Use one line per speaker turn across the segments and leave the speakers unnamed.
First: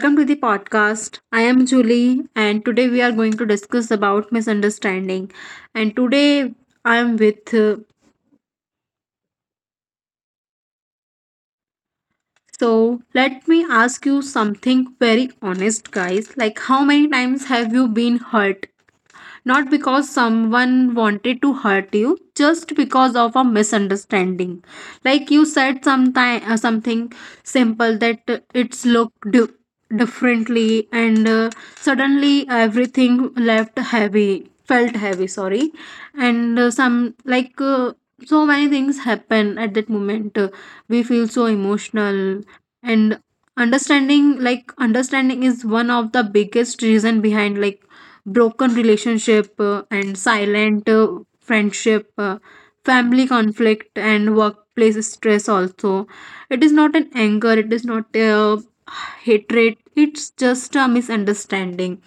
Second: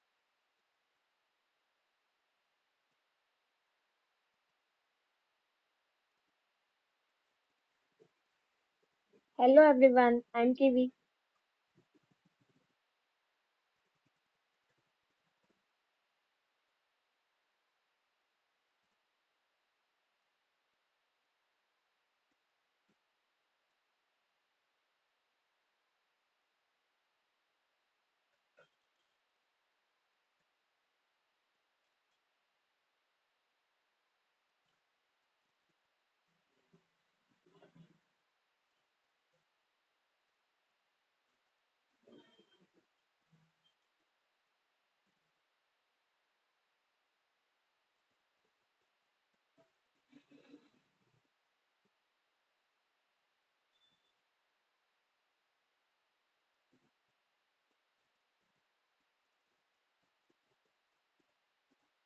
Welcome to the podcast. I am Julie, and today we are going to discuss about misunderstanding. And today I am with.
Hello everyone, I'm K.V.
So let me ask you something very honest, guys. Like, how many times have you been hurt not because someone wanted to hurt you, just because of a misunderstanding? Like, you said sometime something simple, that it's looked differently, and suddenly everything left heavy felt heavy sorry and some like so many things happen at that moment. We feel so emotional, and understanding is one of the biggest reason behind, like, broken relationship, and silent friendship, family conflict, and workplace stress also. It is not an anger, it is not hatred, it's just a misunderstanding.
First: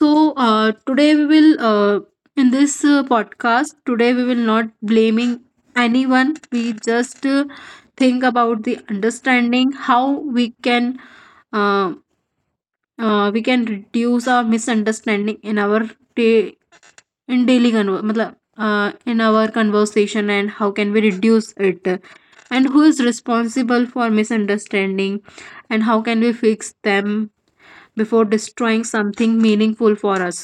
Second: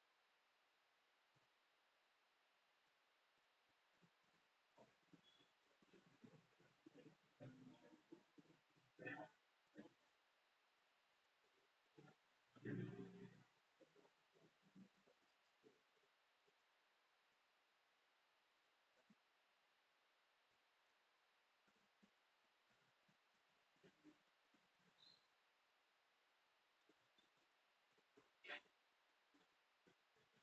So today we will In this podcast today we will not blaming anyone, we just think about the understanding, how we can uh, we can reduce our misunderstanding in our day in daily in our conversation, and how can we reduce it, and who is responsible for misunderstanding, and how can we fix them before destroying something meaningful for us.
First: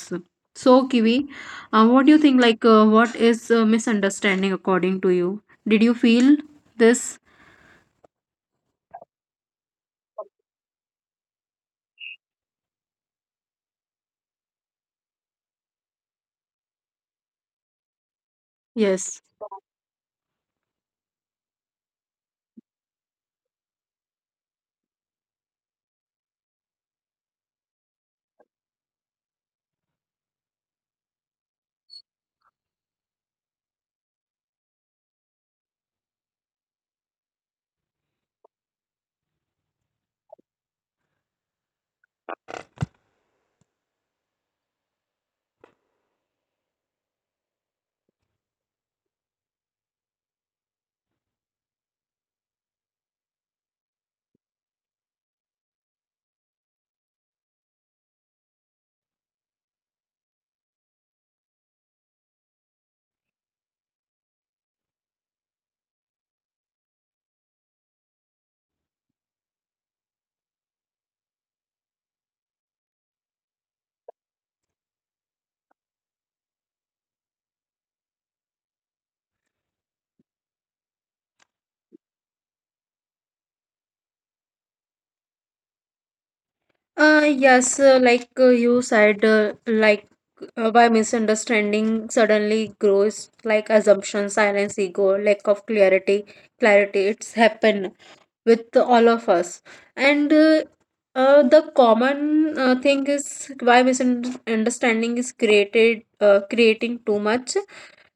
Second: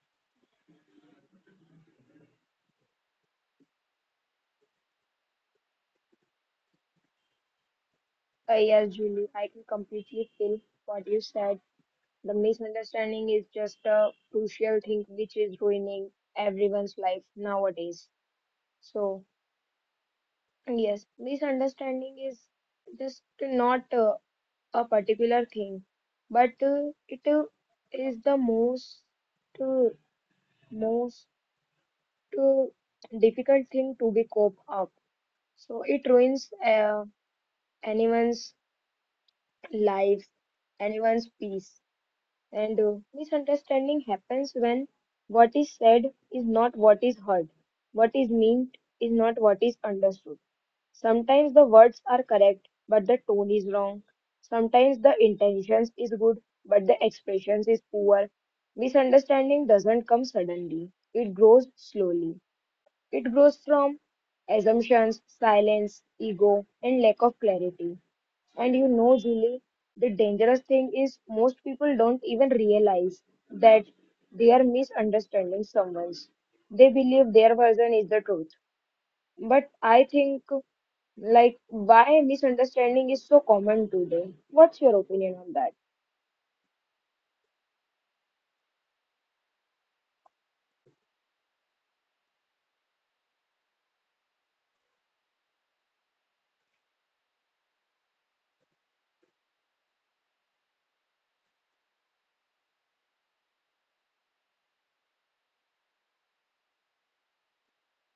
So, Kiwi, what do you think, like, what is misunderstanding according to you? Did you feel this?
Yes, Julie, I can completely feel what you said. The misunderstanding is just a crucial thing which is ruining everyone's life nowadays.
Yes.
So, yes, misunderstanding is just not a particular thing, but it is the most uh, most uh, difficult thing to be cope up. So it ruins anyone's lives, anyone's peace. And misunderstanding happens when what is said is not what is heard, what is meant is not what is understood. Sometimes the words are correct, but the tone is wrong. Sometimes the intentions is good, but the expressions is poor. Misunderstanding doesn't come suddenly. It grows slowly. It grows from assumptions, silence, ego, and lack of clarity. And you know, Julie, the dangerous thing is most people don't even realize that they are misunderstanding someone's. They believe their version is the truth. But I think, like, why misunderstanding is so common today? What's your opinion on that?
Yes, like you said, like by misunderstanding suddenly grows, like, assumption, silence, ego, lack of clarity. It's happened with all of us, and the common thing is why misunderstanding is creating too much.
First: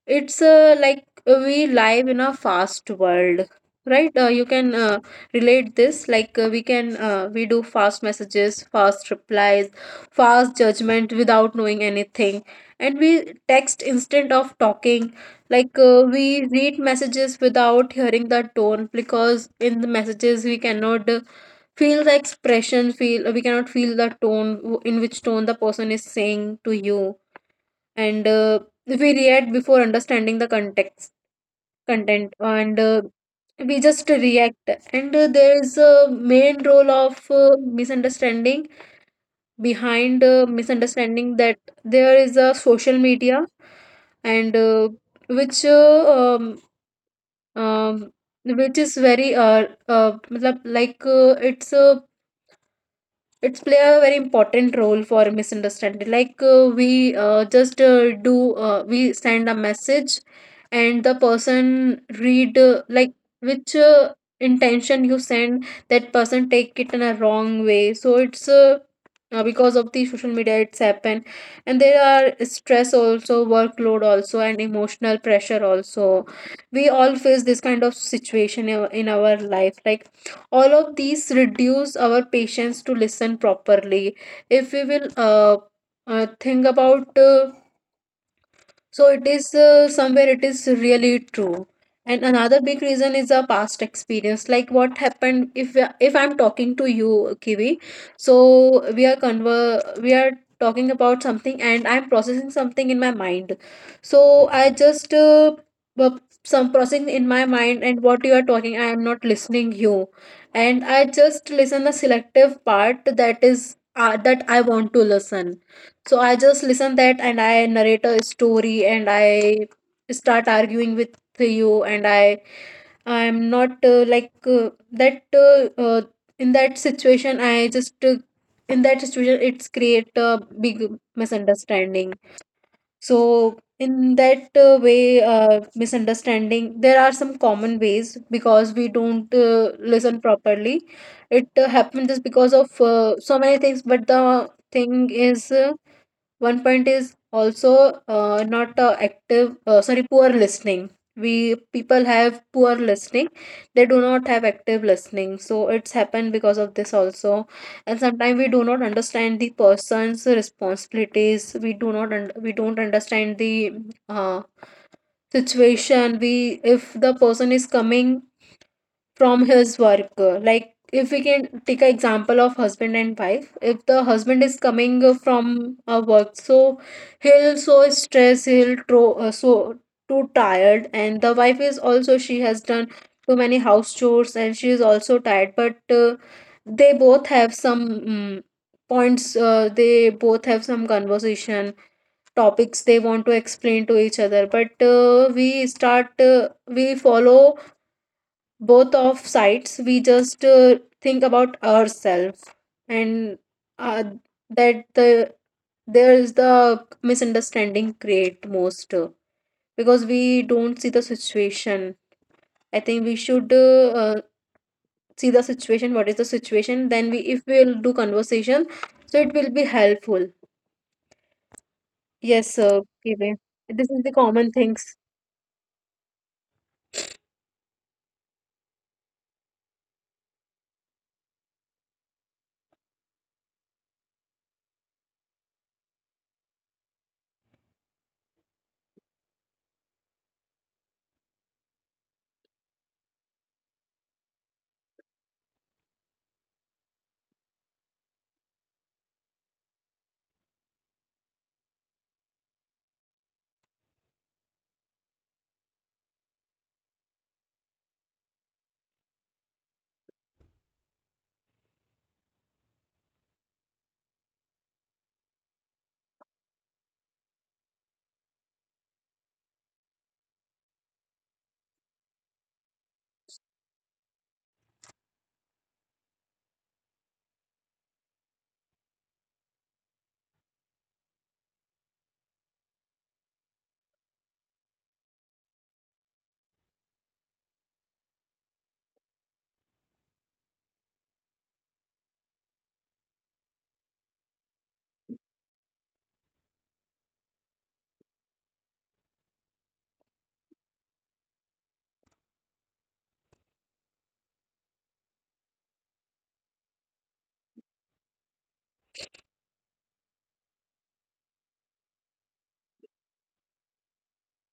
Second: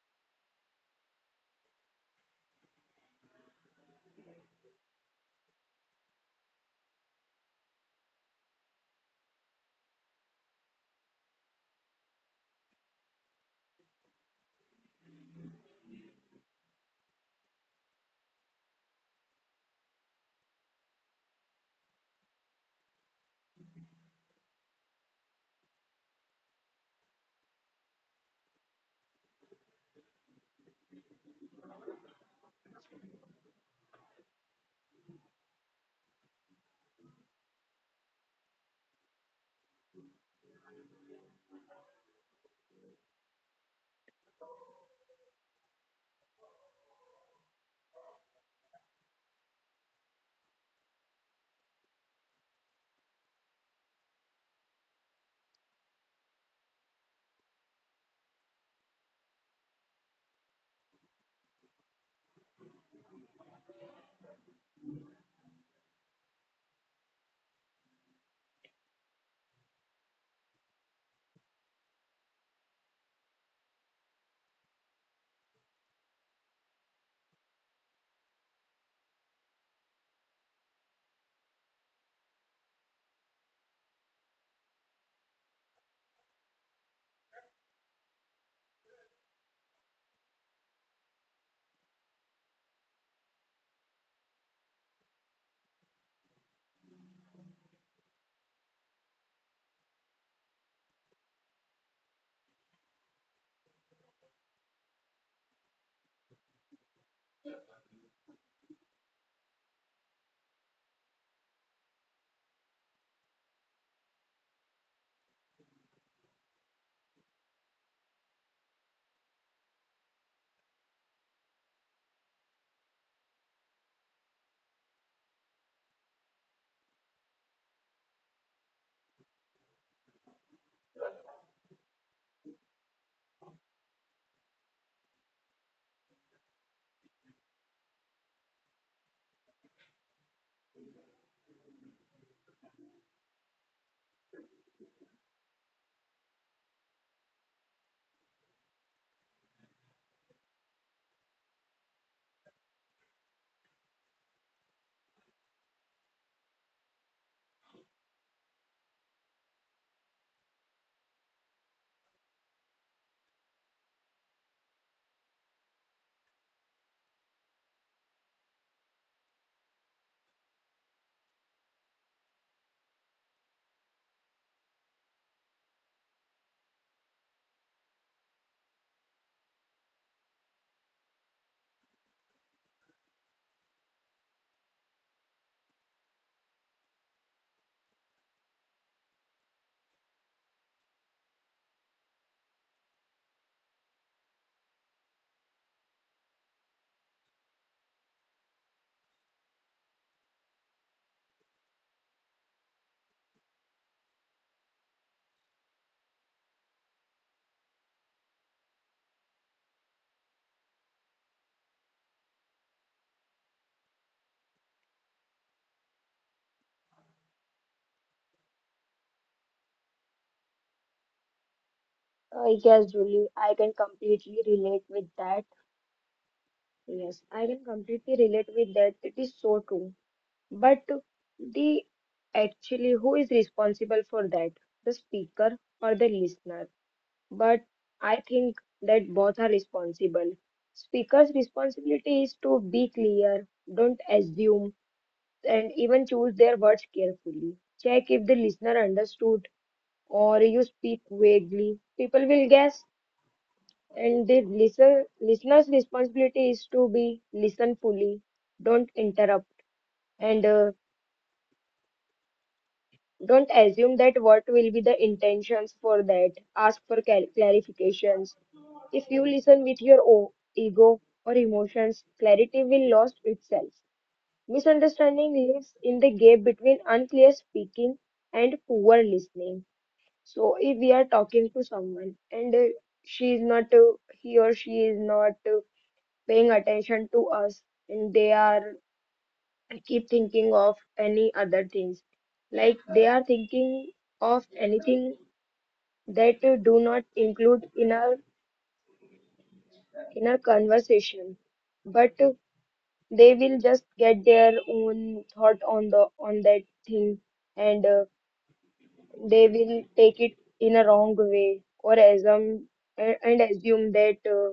It's we live in a fast world, right? You can relate this, like, we do fast messages, fast replies, fast judgment without knowing anything. And we text instead of talking. Like, we read messages without hearing the tone, because in the messages we cannot feel the expression feel we cannot feel the tone, in which tone the person is saying to you. And we react before understanding the context content. And we just react. And there is a main role of misunderstanding, that there is a social media, and which uh, um, um, which is very matlab, like it's a it's play a very important role for misunderstanding. Like, we just do we send a message, and the person read like which intention you send, that person take it in a wrong way. So it's Because of the social media it's happened. And there are stress also, workload also, and emotional pressure also. We all face this kind of situation in our life. Like, all of these reduce our patience to listen properly. If we will think about So it is, somewhere it is really true. And another big reason is a past experience. Like, what happened if if I'm talking to you, Kiwi, so we are conver we are talking about something, and I'm processing something in my mind. So I just uh, bu- some processing in my mind, and what you are talking, I am not listening you. And I just listen the selective part, that is that I want to listen. So I just listen that, and I narrate a story, and I start arguing with you. And I I'm not like that in that situation I just In that situation, it's create a big misunderstanding. So in that way, misunderstanding, there are some common ways because we don't listen properly. It happens just because of so many things, but the thing is, one point is also not poor listening. We people have poor listening. They do not have active listening. So it's happened because of this also. And sometimes we do not understand the person's responsibilities. We do not un- we don't understand the uh, situation. We If the person is coming from his work, like, if we can take an example of husband and wife, if the husband is coming from a work, so he'll so stressed, he'll too tired, and the wife is also, she has done too many house chores, and she is also tired, but uh, they both have some points, they both have some conversation topics they want to explain to each other, but we follow both of sides, we just think about ourselves, and uh, that the there is the misunderstanding create most, because we don't see the situation. I think we should see the situation, what is the situation, then we, if we'll do conversation, so it will be helpful. Yes,
Uh,
sir.
yes, Julie,
Okay.
I can
This is the
completely
common things.
relate with that. Yes, I can completely relate with that. It is so true. But the actually who is responsible for that? The speaker or the listener? But I think that both are responsible. Speaker's responsibility is to be clear, don't assume, and even choose their words carefully. Check if the listener understood or you speak vaguely. People will guess, and the listener's responsibility is to be listen fully, don't interrupt. And Don't assume that what will be the intentions for that. Ask for clarifications. If you listen with your ego or emotions, clarity will lost itself. Misunderstanding lives in the gap between unclear speaking and poor listening. So if we are talking to someone and she is not, he or she is not paying attention to us, and they are and keep thinking of any other things like they are thinking of anything that do not include in our conversation but they will just get their own thought on the on that thing and they will take it in a wrong way or assume and assume that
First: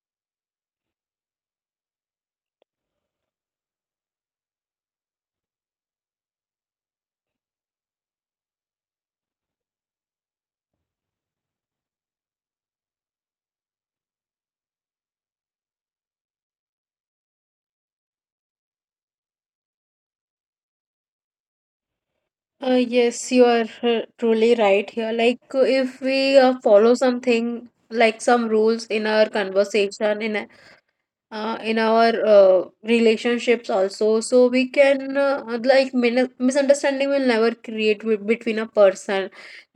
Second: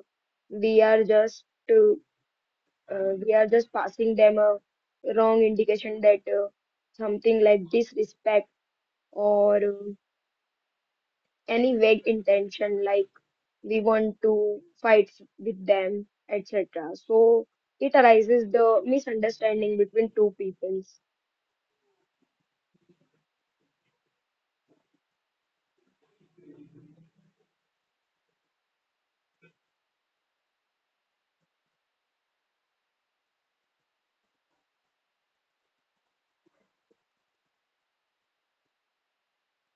we are just uh, we are just passing them a wrong indication that something like disrespect or any vague intention like we want to fight with them, etc. So it arises the misunderstanding between two peoples.
Yes, you are truly right here. Like, if we follow something like some rules in our conversation, in our relationships also, so we can, like, min misunderstanding will never create w between a person.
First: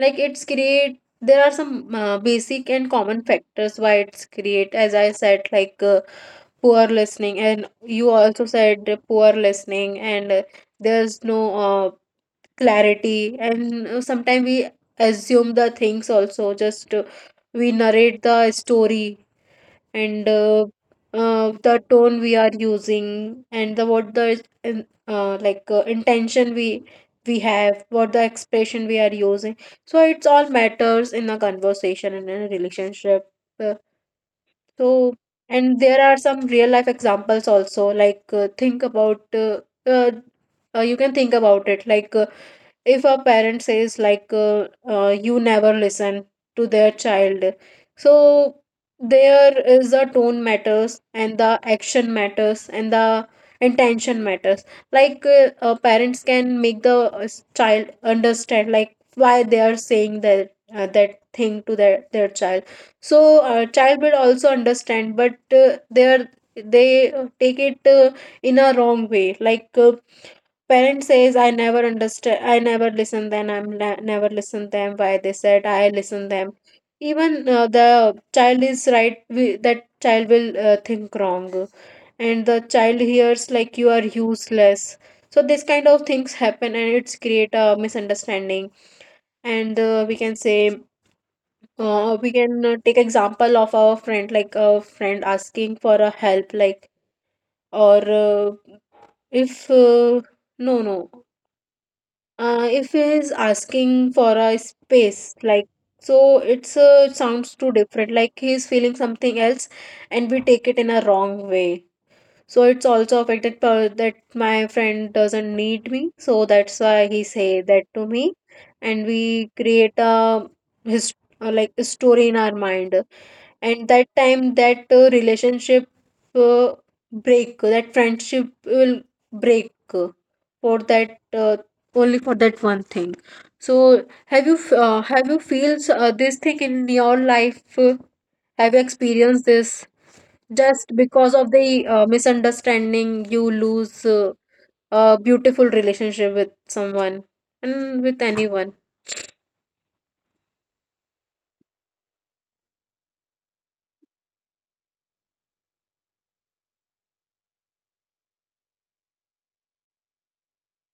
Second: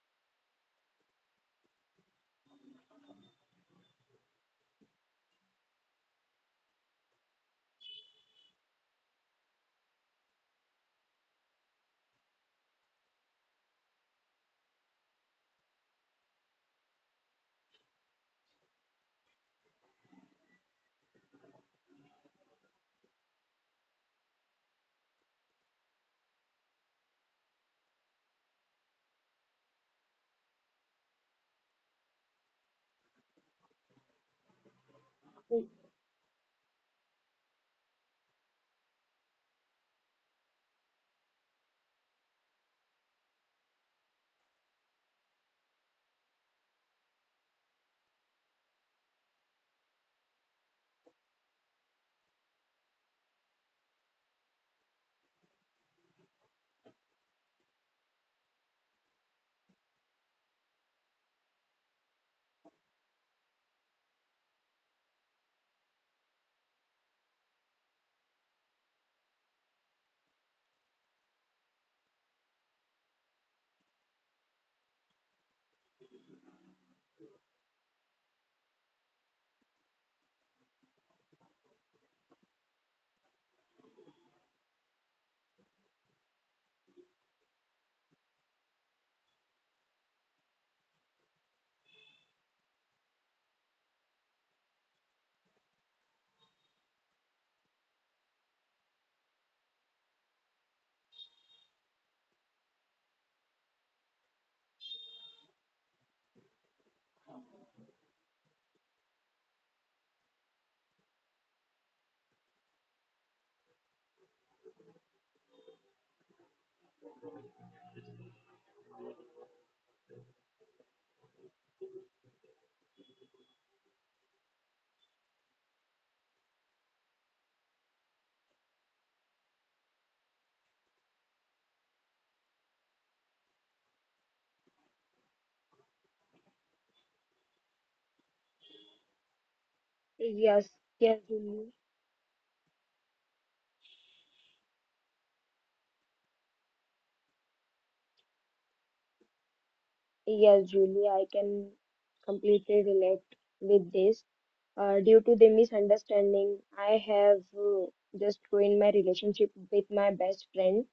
Like, it's create. There are some basic and common factors why it's create. As I said, like, poor listening, and you also said poor listening, and there's no uh, clarity, and sometimes we assume the things also. Just We narrate the story, and the tone we are using, and the what the intention we have, what the expression we are using, so it's all matters in a conversation and in a relationship. Uh, so, and there are some real life examples also. Like think about uh, you can think about it, like, if a parent says, like, "You never listen" to their child, so there is a tone matters, and the action matters, and the intention matters. Like, parents can make the child understand like why they are saying that thing to their child. So child will also understand, but uh, they are they take it in a wrong way. Like, parent says, "I never understand. I never listen them. I'm never listen them. Why they said I listen them." Even the child is right. We, that child will think wrong, and the child hears like you are useless. So this kind of things happen, and it's create a misunderstanding. And we can take example of our friend, like a friend asking for a help, like, or if no, no. If he is asking for a space, like, so, it's sounds too different. Like, he is feeling something else, and we take it in a wrong way. So it's also affected that my friend doesn't need me, so that's why he say that to me. And we create a his like a story in our mind. And that time, that relationship uh, that friendship will break for that only for that one thing. So have have you feels this thing in your life? Have you experienced this?
Yes,
Just
yes,
because of
Julie.
the misunderstanding you lose a beautiful relationship with someone and with anyone.
Yes, Julie, I can completely relate with this. Due to the misunderstanding, I have just ruined my relationship with my best friend,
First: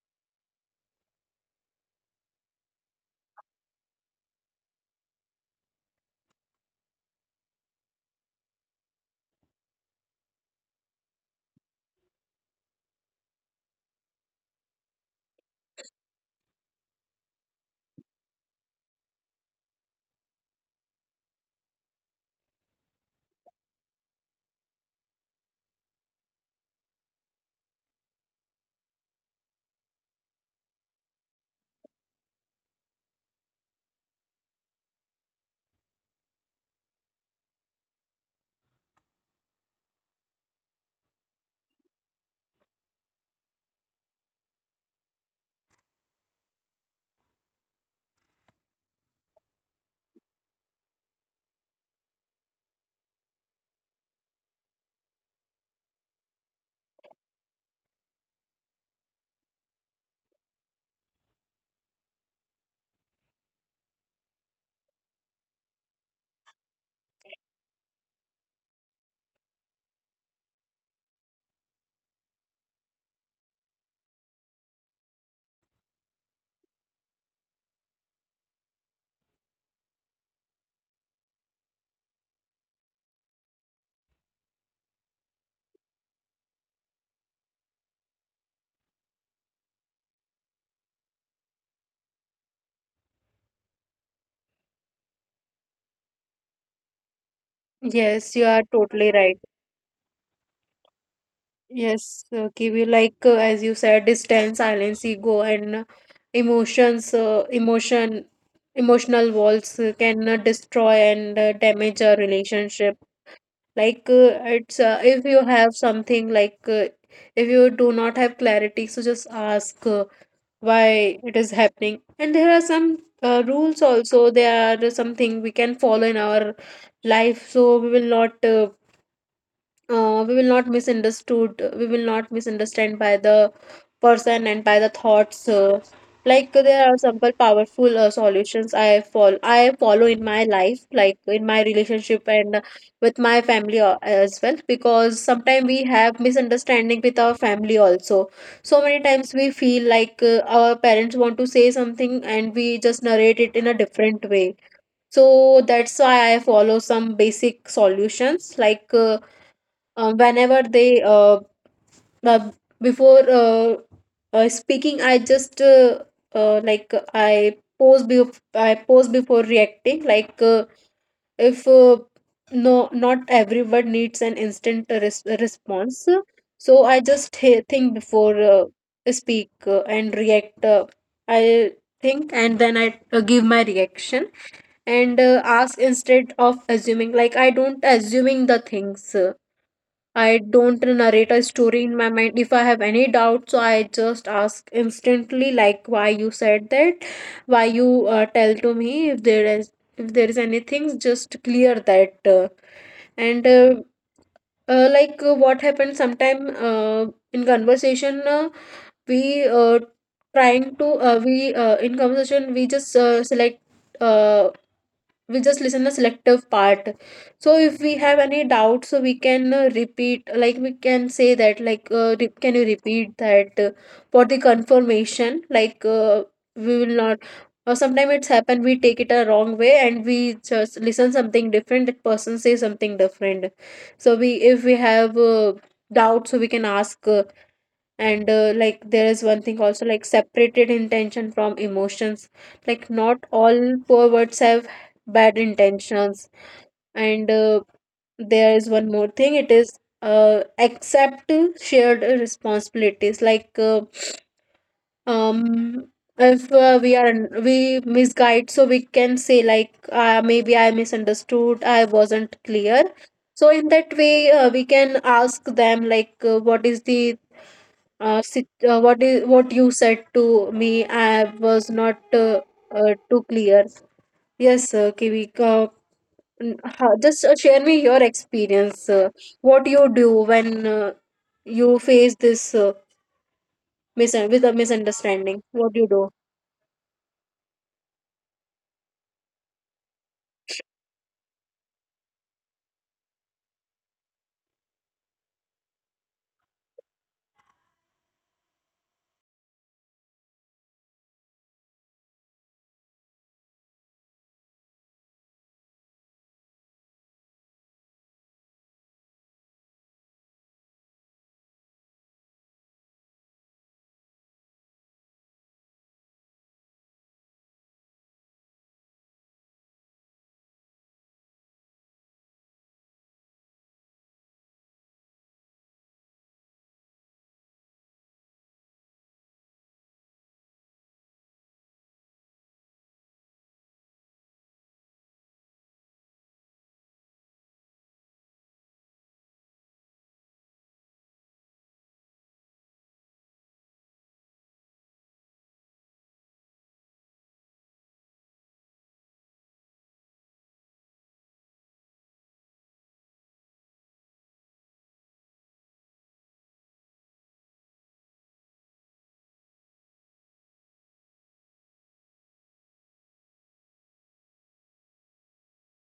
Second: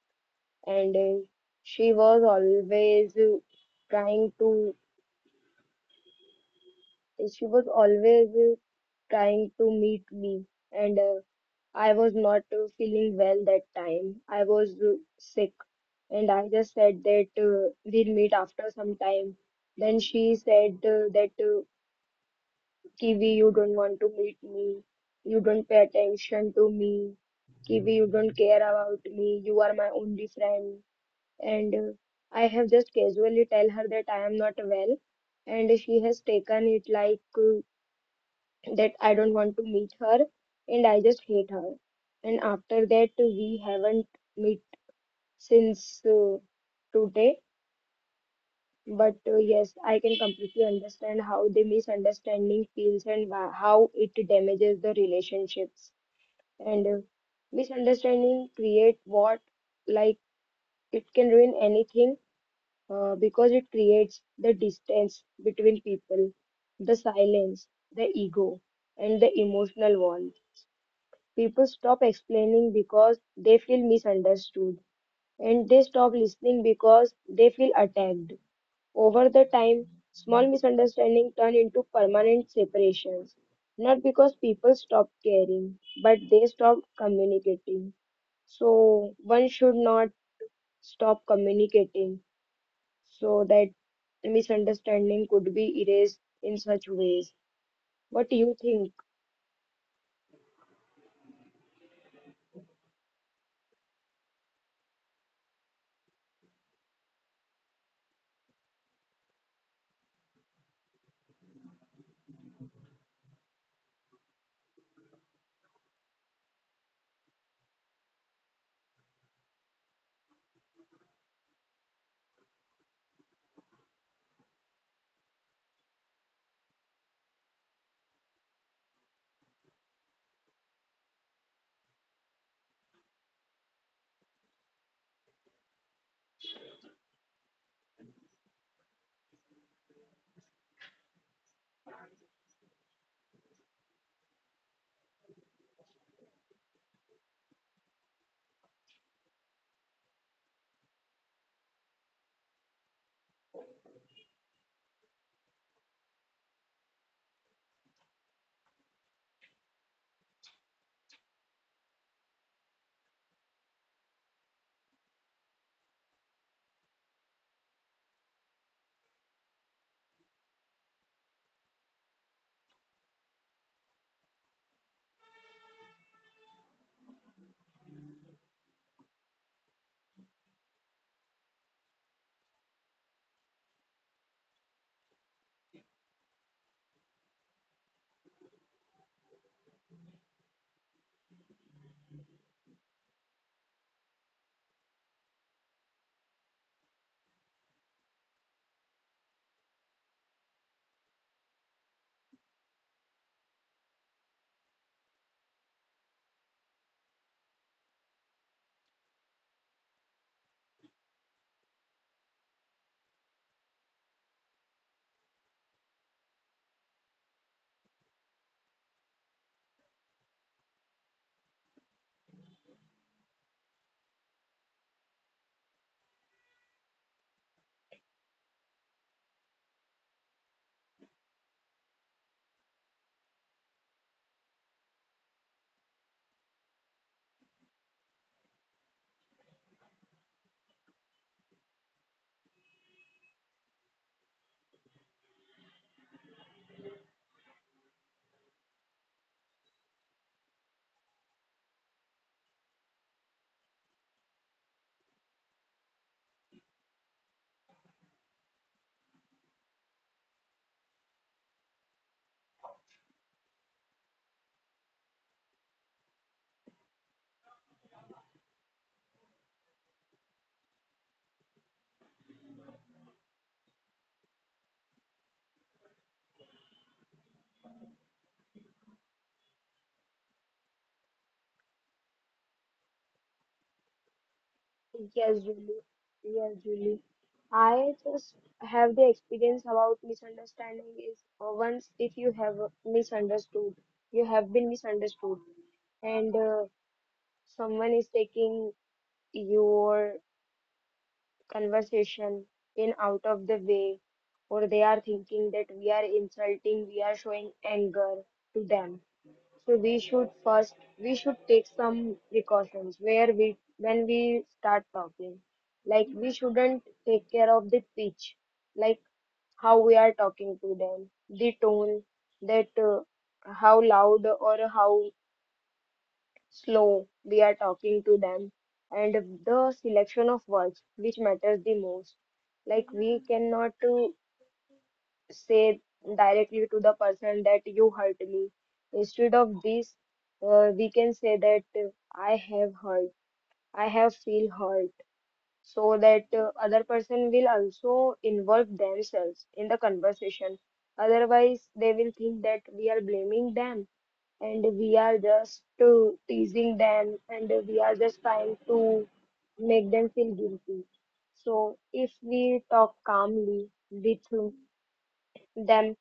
and she was always trying to, she was always trying to meet me and I was not feeling well that time. I was sick and I just said that we'll meet after some time. Then she said that kiwi, you don't want to meet me, you don't pay attention to me. Kiwi, you don't care about me, you are my only friend. And I have just casually tell her that I am not well, and she has taken it like that I don't want to meet her and I just hate her. And after that, we haven't met since today. But yes, I can completely understand how the misunderstanding feels and how it damages the relationships. And Misunderstanding create what, like, it can ruin anything because it creates the distance between people, the silence, the ego, and the emotional wall. People stop explaining because they feel misunderstood, and they stop listening because they feel attacked. Over the time, small misunderstandings turn into permanent separations, not because people stop caring, but they stop communicating. So, one should not stop communicating so that misunderstanding could be erased in such ways. What do
Yes, you
you
are
think?
totally right. Yes, Kiwi, as you said, distance, silence, ego, and emotions emotion emotional walls can destroy and damage a relationship. Like, it's if you have something, like, if you do not have clarity, so just ask why it is happening. And there are some rules also, there are something we can follow in our life, so we will not misunderstood, we will not misunderstand by the person and by the thoughts. Like, there are simple powerful solutions I follow in my life, like in my relationship and with my family, as well, because sometimes we have misunderstanding with our family also. So many times we feel like our parents want to say something, and we just narrate it in a different way. So that's why I follow some basic solutions. Like, whenever they uh, before speaking, I just uh, like uh, i pose bef- I pose before reacting. Like uh, if uh, no, not everyone needs an instant response. So I just think before speak and react. I think, and then I give my reaction. And ask instead of assuming. Like, I don't assuming the things. I don't narrate a story in my mind. If I have any doubt, I just ask instantly, like, why you said that, why you tell to me if there is anything, just clear that. And like What happened sometime in conversation, we trying to we in conversation we just select. Uh, we just listen the selective part. So if we have any doubt, so we can repeat, like we can say that, like, can you repeat that for the confirmation, like, we will not. Or sometimes it's happened we take it a wrong way and we just listen something different, that person say something different. So we, if we have doubt, so we can ask. And like there is one thing also, like, separated intention from emotions, like not all poor words have bad intentions. And there is one more thing, it is, accept shared responsibilities, like, um if we are, we misguide, so we can say, like, maybe I misunderstood, I wasn't clear. So in that way we can ask them, like, what is the what is what you said to me. I was not too clear. Yes, Kivik, just share me your experience. What you do when you face this with a misunderstanding?
Yes,
What
Julie.
you do?
Yes, Julie. I just have the experience about misunderstanding is, once if you have misunderstood, you have been misunderstood, and someone is taking your conversation in out of the way, or they are thinking that we are insulting, we are showing anger to them. So we should first we should take some precautions where we when we start talking. Like, we shouldn't take care of the pitch, like how we are talking to them, the tone, that how loud or how slow we are talking to them, and the selection of words which matters the most. Like, we cannot say directly to the person that you hurt me. Instead of this, we can say that I have hurt, I have feel hurt, so that other person will also involve themselves in the conversation. Otherwise, they will think that we are blaming them and we are just teasing them and we are just trying to make them feel guilty. So if we talk calmly with them,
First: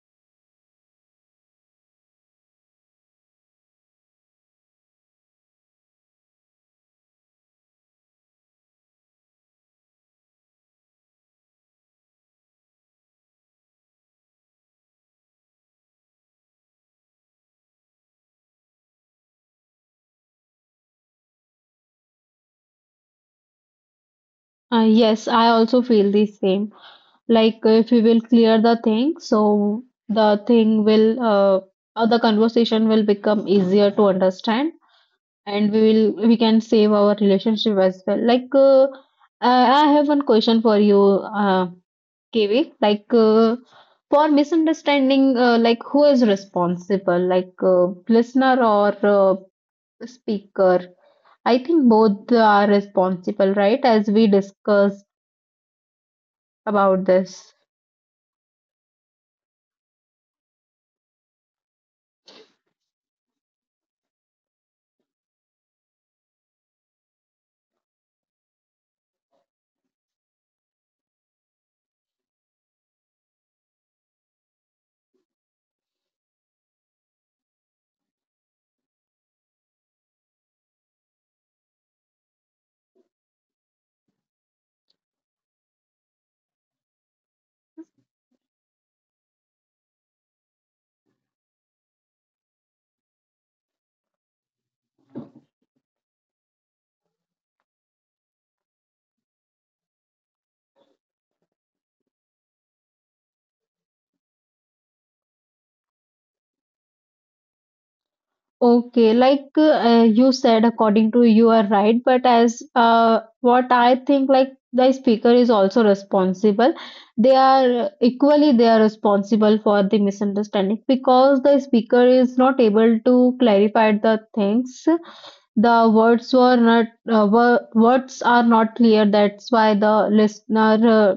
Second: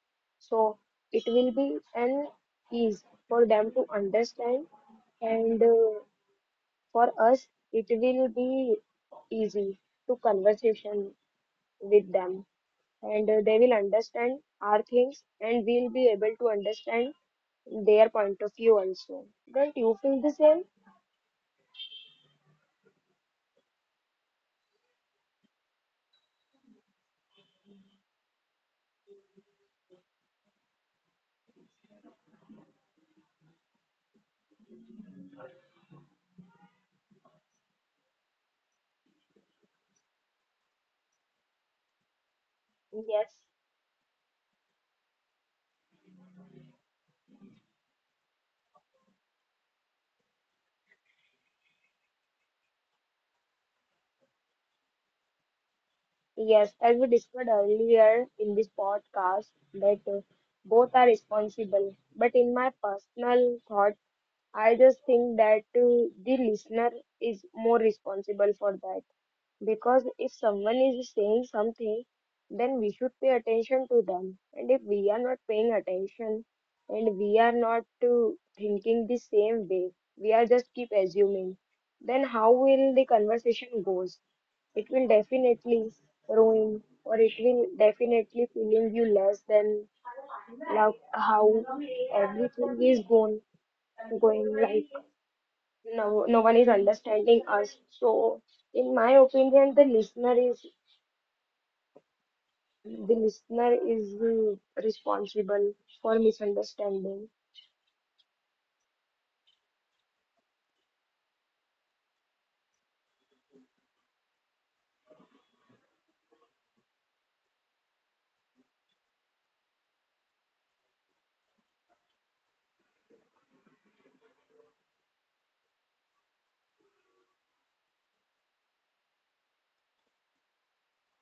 so it will be an ease for them to understand, and for us it will be easy to conversation with them, and they will understand our things and we'll be able to understand their point of view also. Don't you feel the same?
Yes, I also feel the same. Like, if we will clear the thing, so the thing will, the conversation will become easier to understand. And we will, we can save our relationship as well, like, I have one question for you, uh, Kivi, like,
Yes.
for misunderstanding, like, who is responsible, like, listener or uh, speaker? I think both are responsible, right, as we discussed
Yes, as we
about
discussed
this.
earlier in this podcast, that both are responsible. But in my personal thought, I just think that the listener is more responsible for that, because if someone is saying something, then we should pay attention to them. And if we are not paying attention and we are not thinking the same way, we are just keep assuming, then how will the conversation goes? It will definitely ruin, or it will definitely feeling you less than, like how everything is going like, no, no one is understanding us. So, in my opinion, the listener is responsible for misunderstanding.
Okay, like you said, according to you are right, but as what I think, like, the speaker is also responsible. They are equally, they are responsible for the misunderstanding, because the speaker is not able to clarify the things. The words were not words are not clear. That's why the listener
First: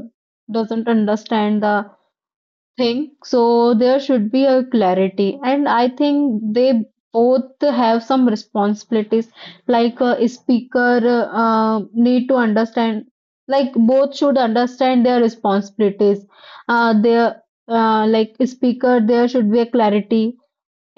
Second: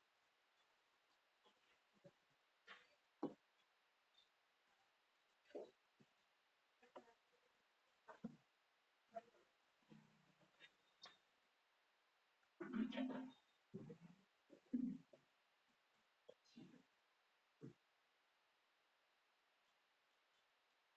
doesn't understand the thing. So there should be a clarity. And I think they both have some responsibilities, like a speaker need to understand, like both should understand their responsibilities. Their Like, speaker, there should be a clarity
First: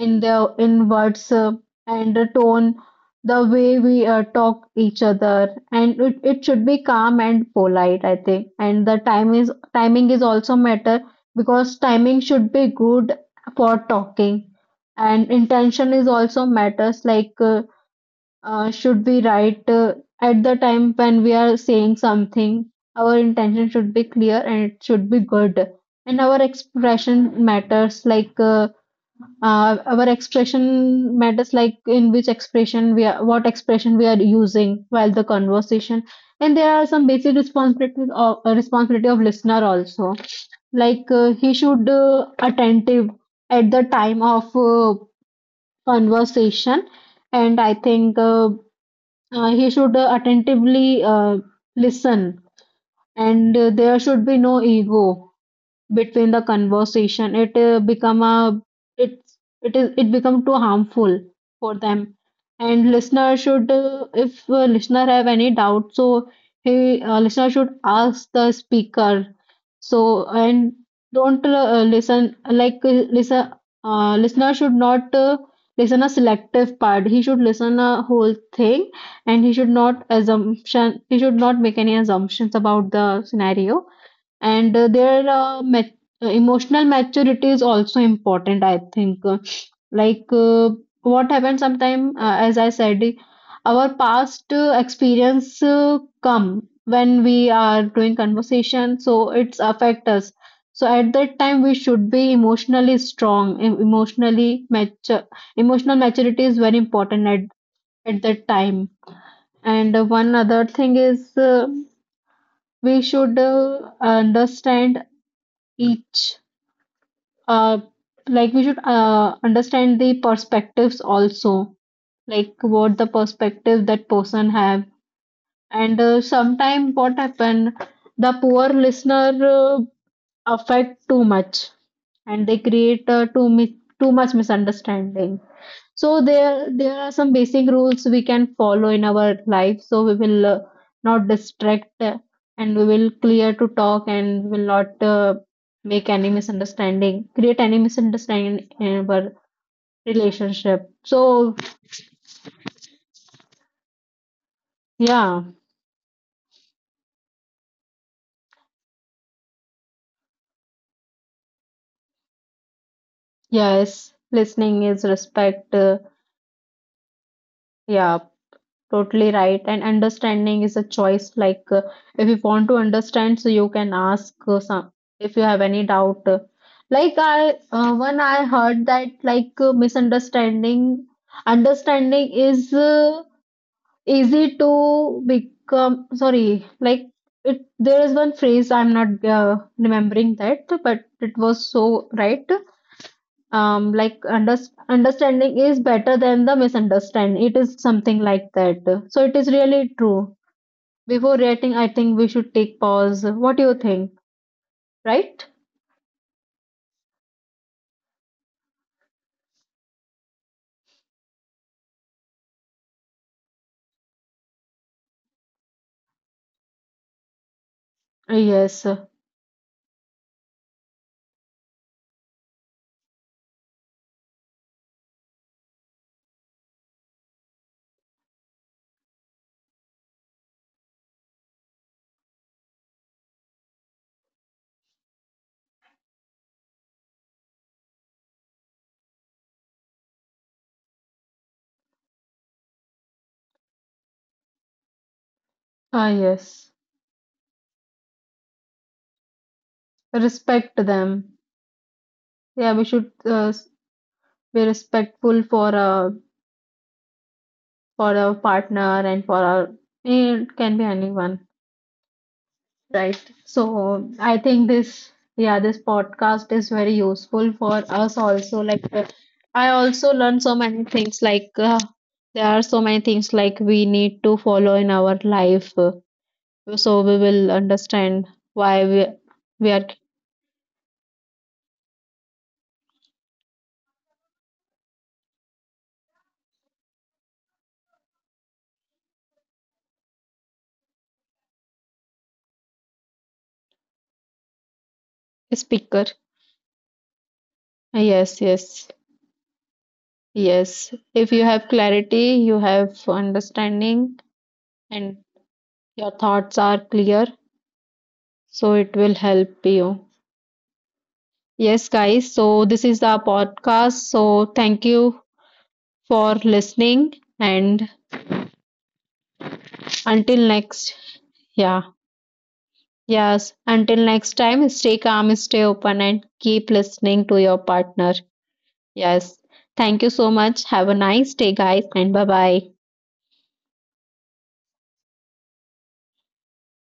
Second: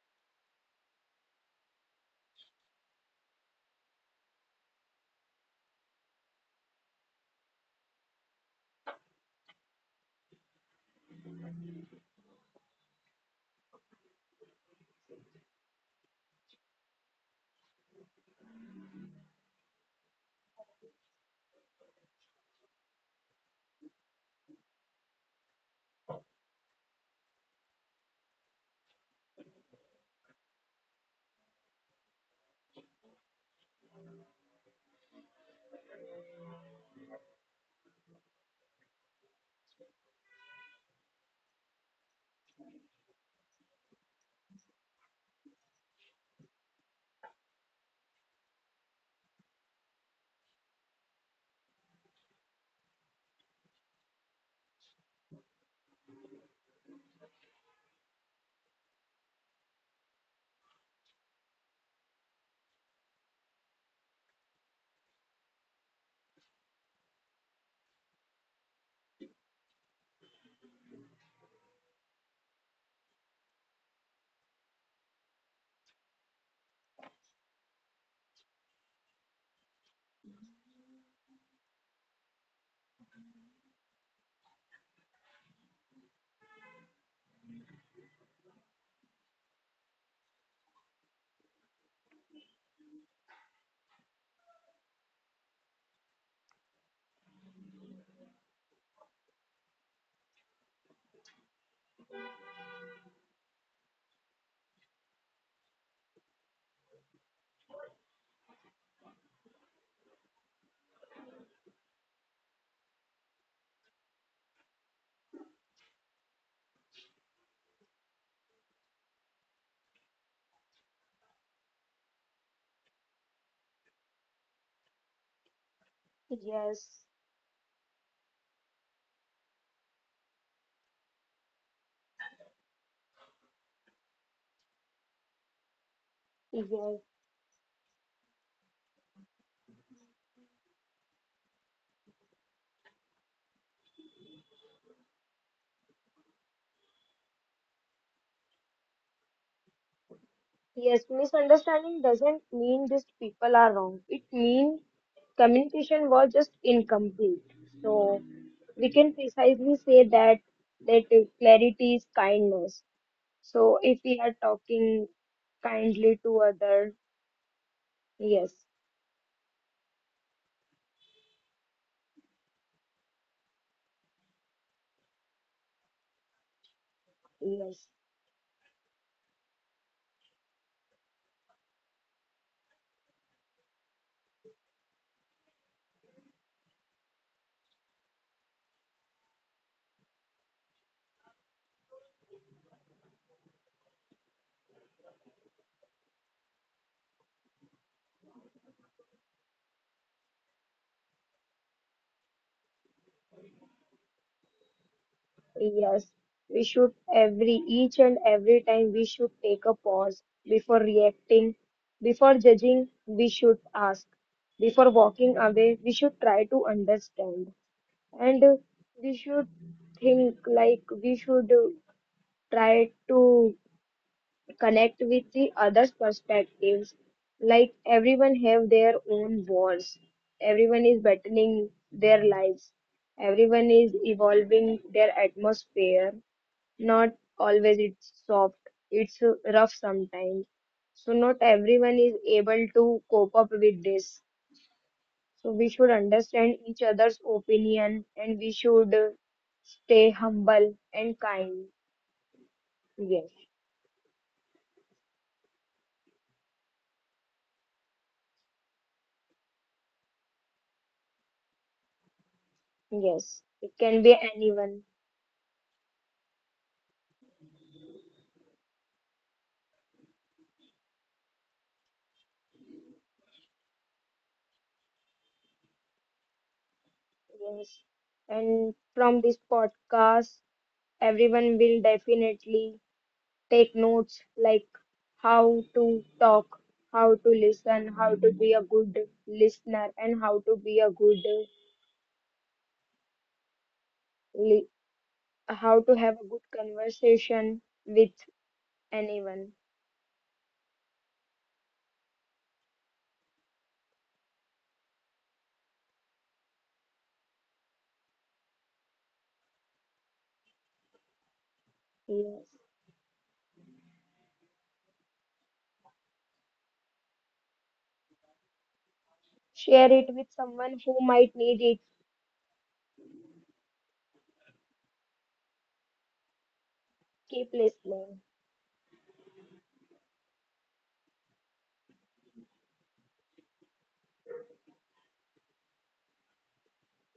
in the in words and the tone, the way we talk each other, and it should be calm and polite, I think. And the time is timing is also matter, because timing should be good for talking, and intention is also matters. Like, should be right at the time when we are saying something. Our intention should be clear and it should be good. And our expression matters, like. Our expression matters, like, in which expression we are, what expression we are using while the conversation. And there are some basic responsibilities of responsibility of listener also. Like, he should attentive at the time of conversation, and I think he should attentively listen, and there should be no ego between the conversation. It Become a, it's it is it become too harmful for them. And listener should, if listener have any doubt, so he, listener should ask the speaker. So, and don't listen listener should not listen a selective part, he should listen a whole thing. And he should not assumption, he should not make any assumptions about the scenario. And emotional maturity is also important, I think. Like uh, what happens sometime, as I said, our past experience come when we are doing conversation, so it's affect us. So at that time we should be emotionally strong, emotionally mature. Emotional maturity is very important at that time. And one other thing is, we should understand each, uh like, we should understand the perspectives also, like what the perspective that person have. And sometime
Yes,
what happen, the poor listener affect too much, and they create too much misunderstanding. So there
yes,
are some basic rules we can follow in our life. So we will not distract, and we will clear to talk, and we will not make any misunderstanding, create any misunderstanding in our relationship.
yes.
So,
Misunderstanding doesn't mean just people are wrong. It means
yeah.
communication was just incomplete. So, we can precisely say that that clarity is kindness. So, if
Yes,
we are
listening is
talking
respect.
kindly to other,
Yeah.
yes,
Totally right. And understanding is a choice. Like, if you want to understand, so you can ask some if you have any doubt. Like, I
yes.
when I heard that, like, misunderstanding, understanding is easy to become. Sorry, like, it there is one phrase I'm not remembering that, but it was so right. Like, understanding is better than the misunderstanding, it is something like that. So it is really true. Before reacting, I think we should take pause. What do you think? Right.
Yes, we should, every each and every time we should take a pause before reacting, before judging, we should ask, before walking away, we should try to understand, and
Yes.
we should think, like we should try to connect with the others perspectives, like everyone have their own wars, everyone is battling their lives, everyone is evolving their atmosphere. Not always it's soft, it's rough sometimes, so not everyone is able to cope up with this. So we should
Ah,
understand
yes.
each other's opinion, and we should stay
Respect
humble and
them.
kind.
Yeah, we should
Yes,
be respectful for, for our partner and for our, it can be anyone. Right.
yes, it can
So
be
I think
anyone.
this, yeah, this podcast is very useful for us also. Like, I also learned so many things. Like, there are so many things like we need to follow in our life, so we will
Yes.
understand
And
why we
from this
we are
podcast, everyone will definitely take notes, like how to talk, how to listen, how to be a good listener, and how to be a good, li-
a
how to
speaker.
have a good conversation with
Yes, yes,
anyone.
yes. If you have clarity, you have understanding, and your thoughts are clear, so it will help you. Yes, guys.
Yes.
So, this is our podcast. So, thank you for listening. And
Share it with
until
someone
next,
who might need it.
yeah, yes, until next time, stay calm, stay open, and keep listening to
Keep
your partner.
listening.
Yes. Thank you so much. Have a nice day, guys, and bye bye.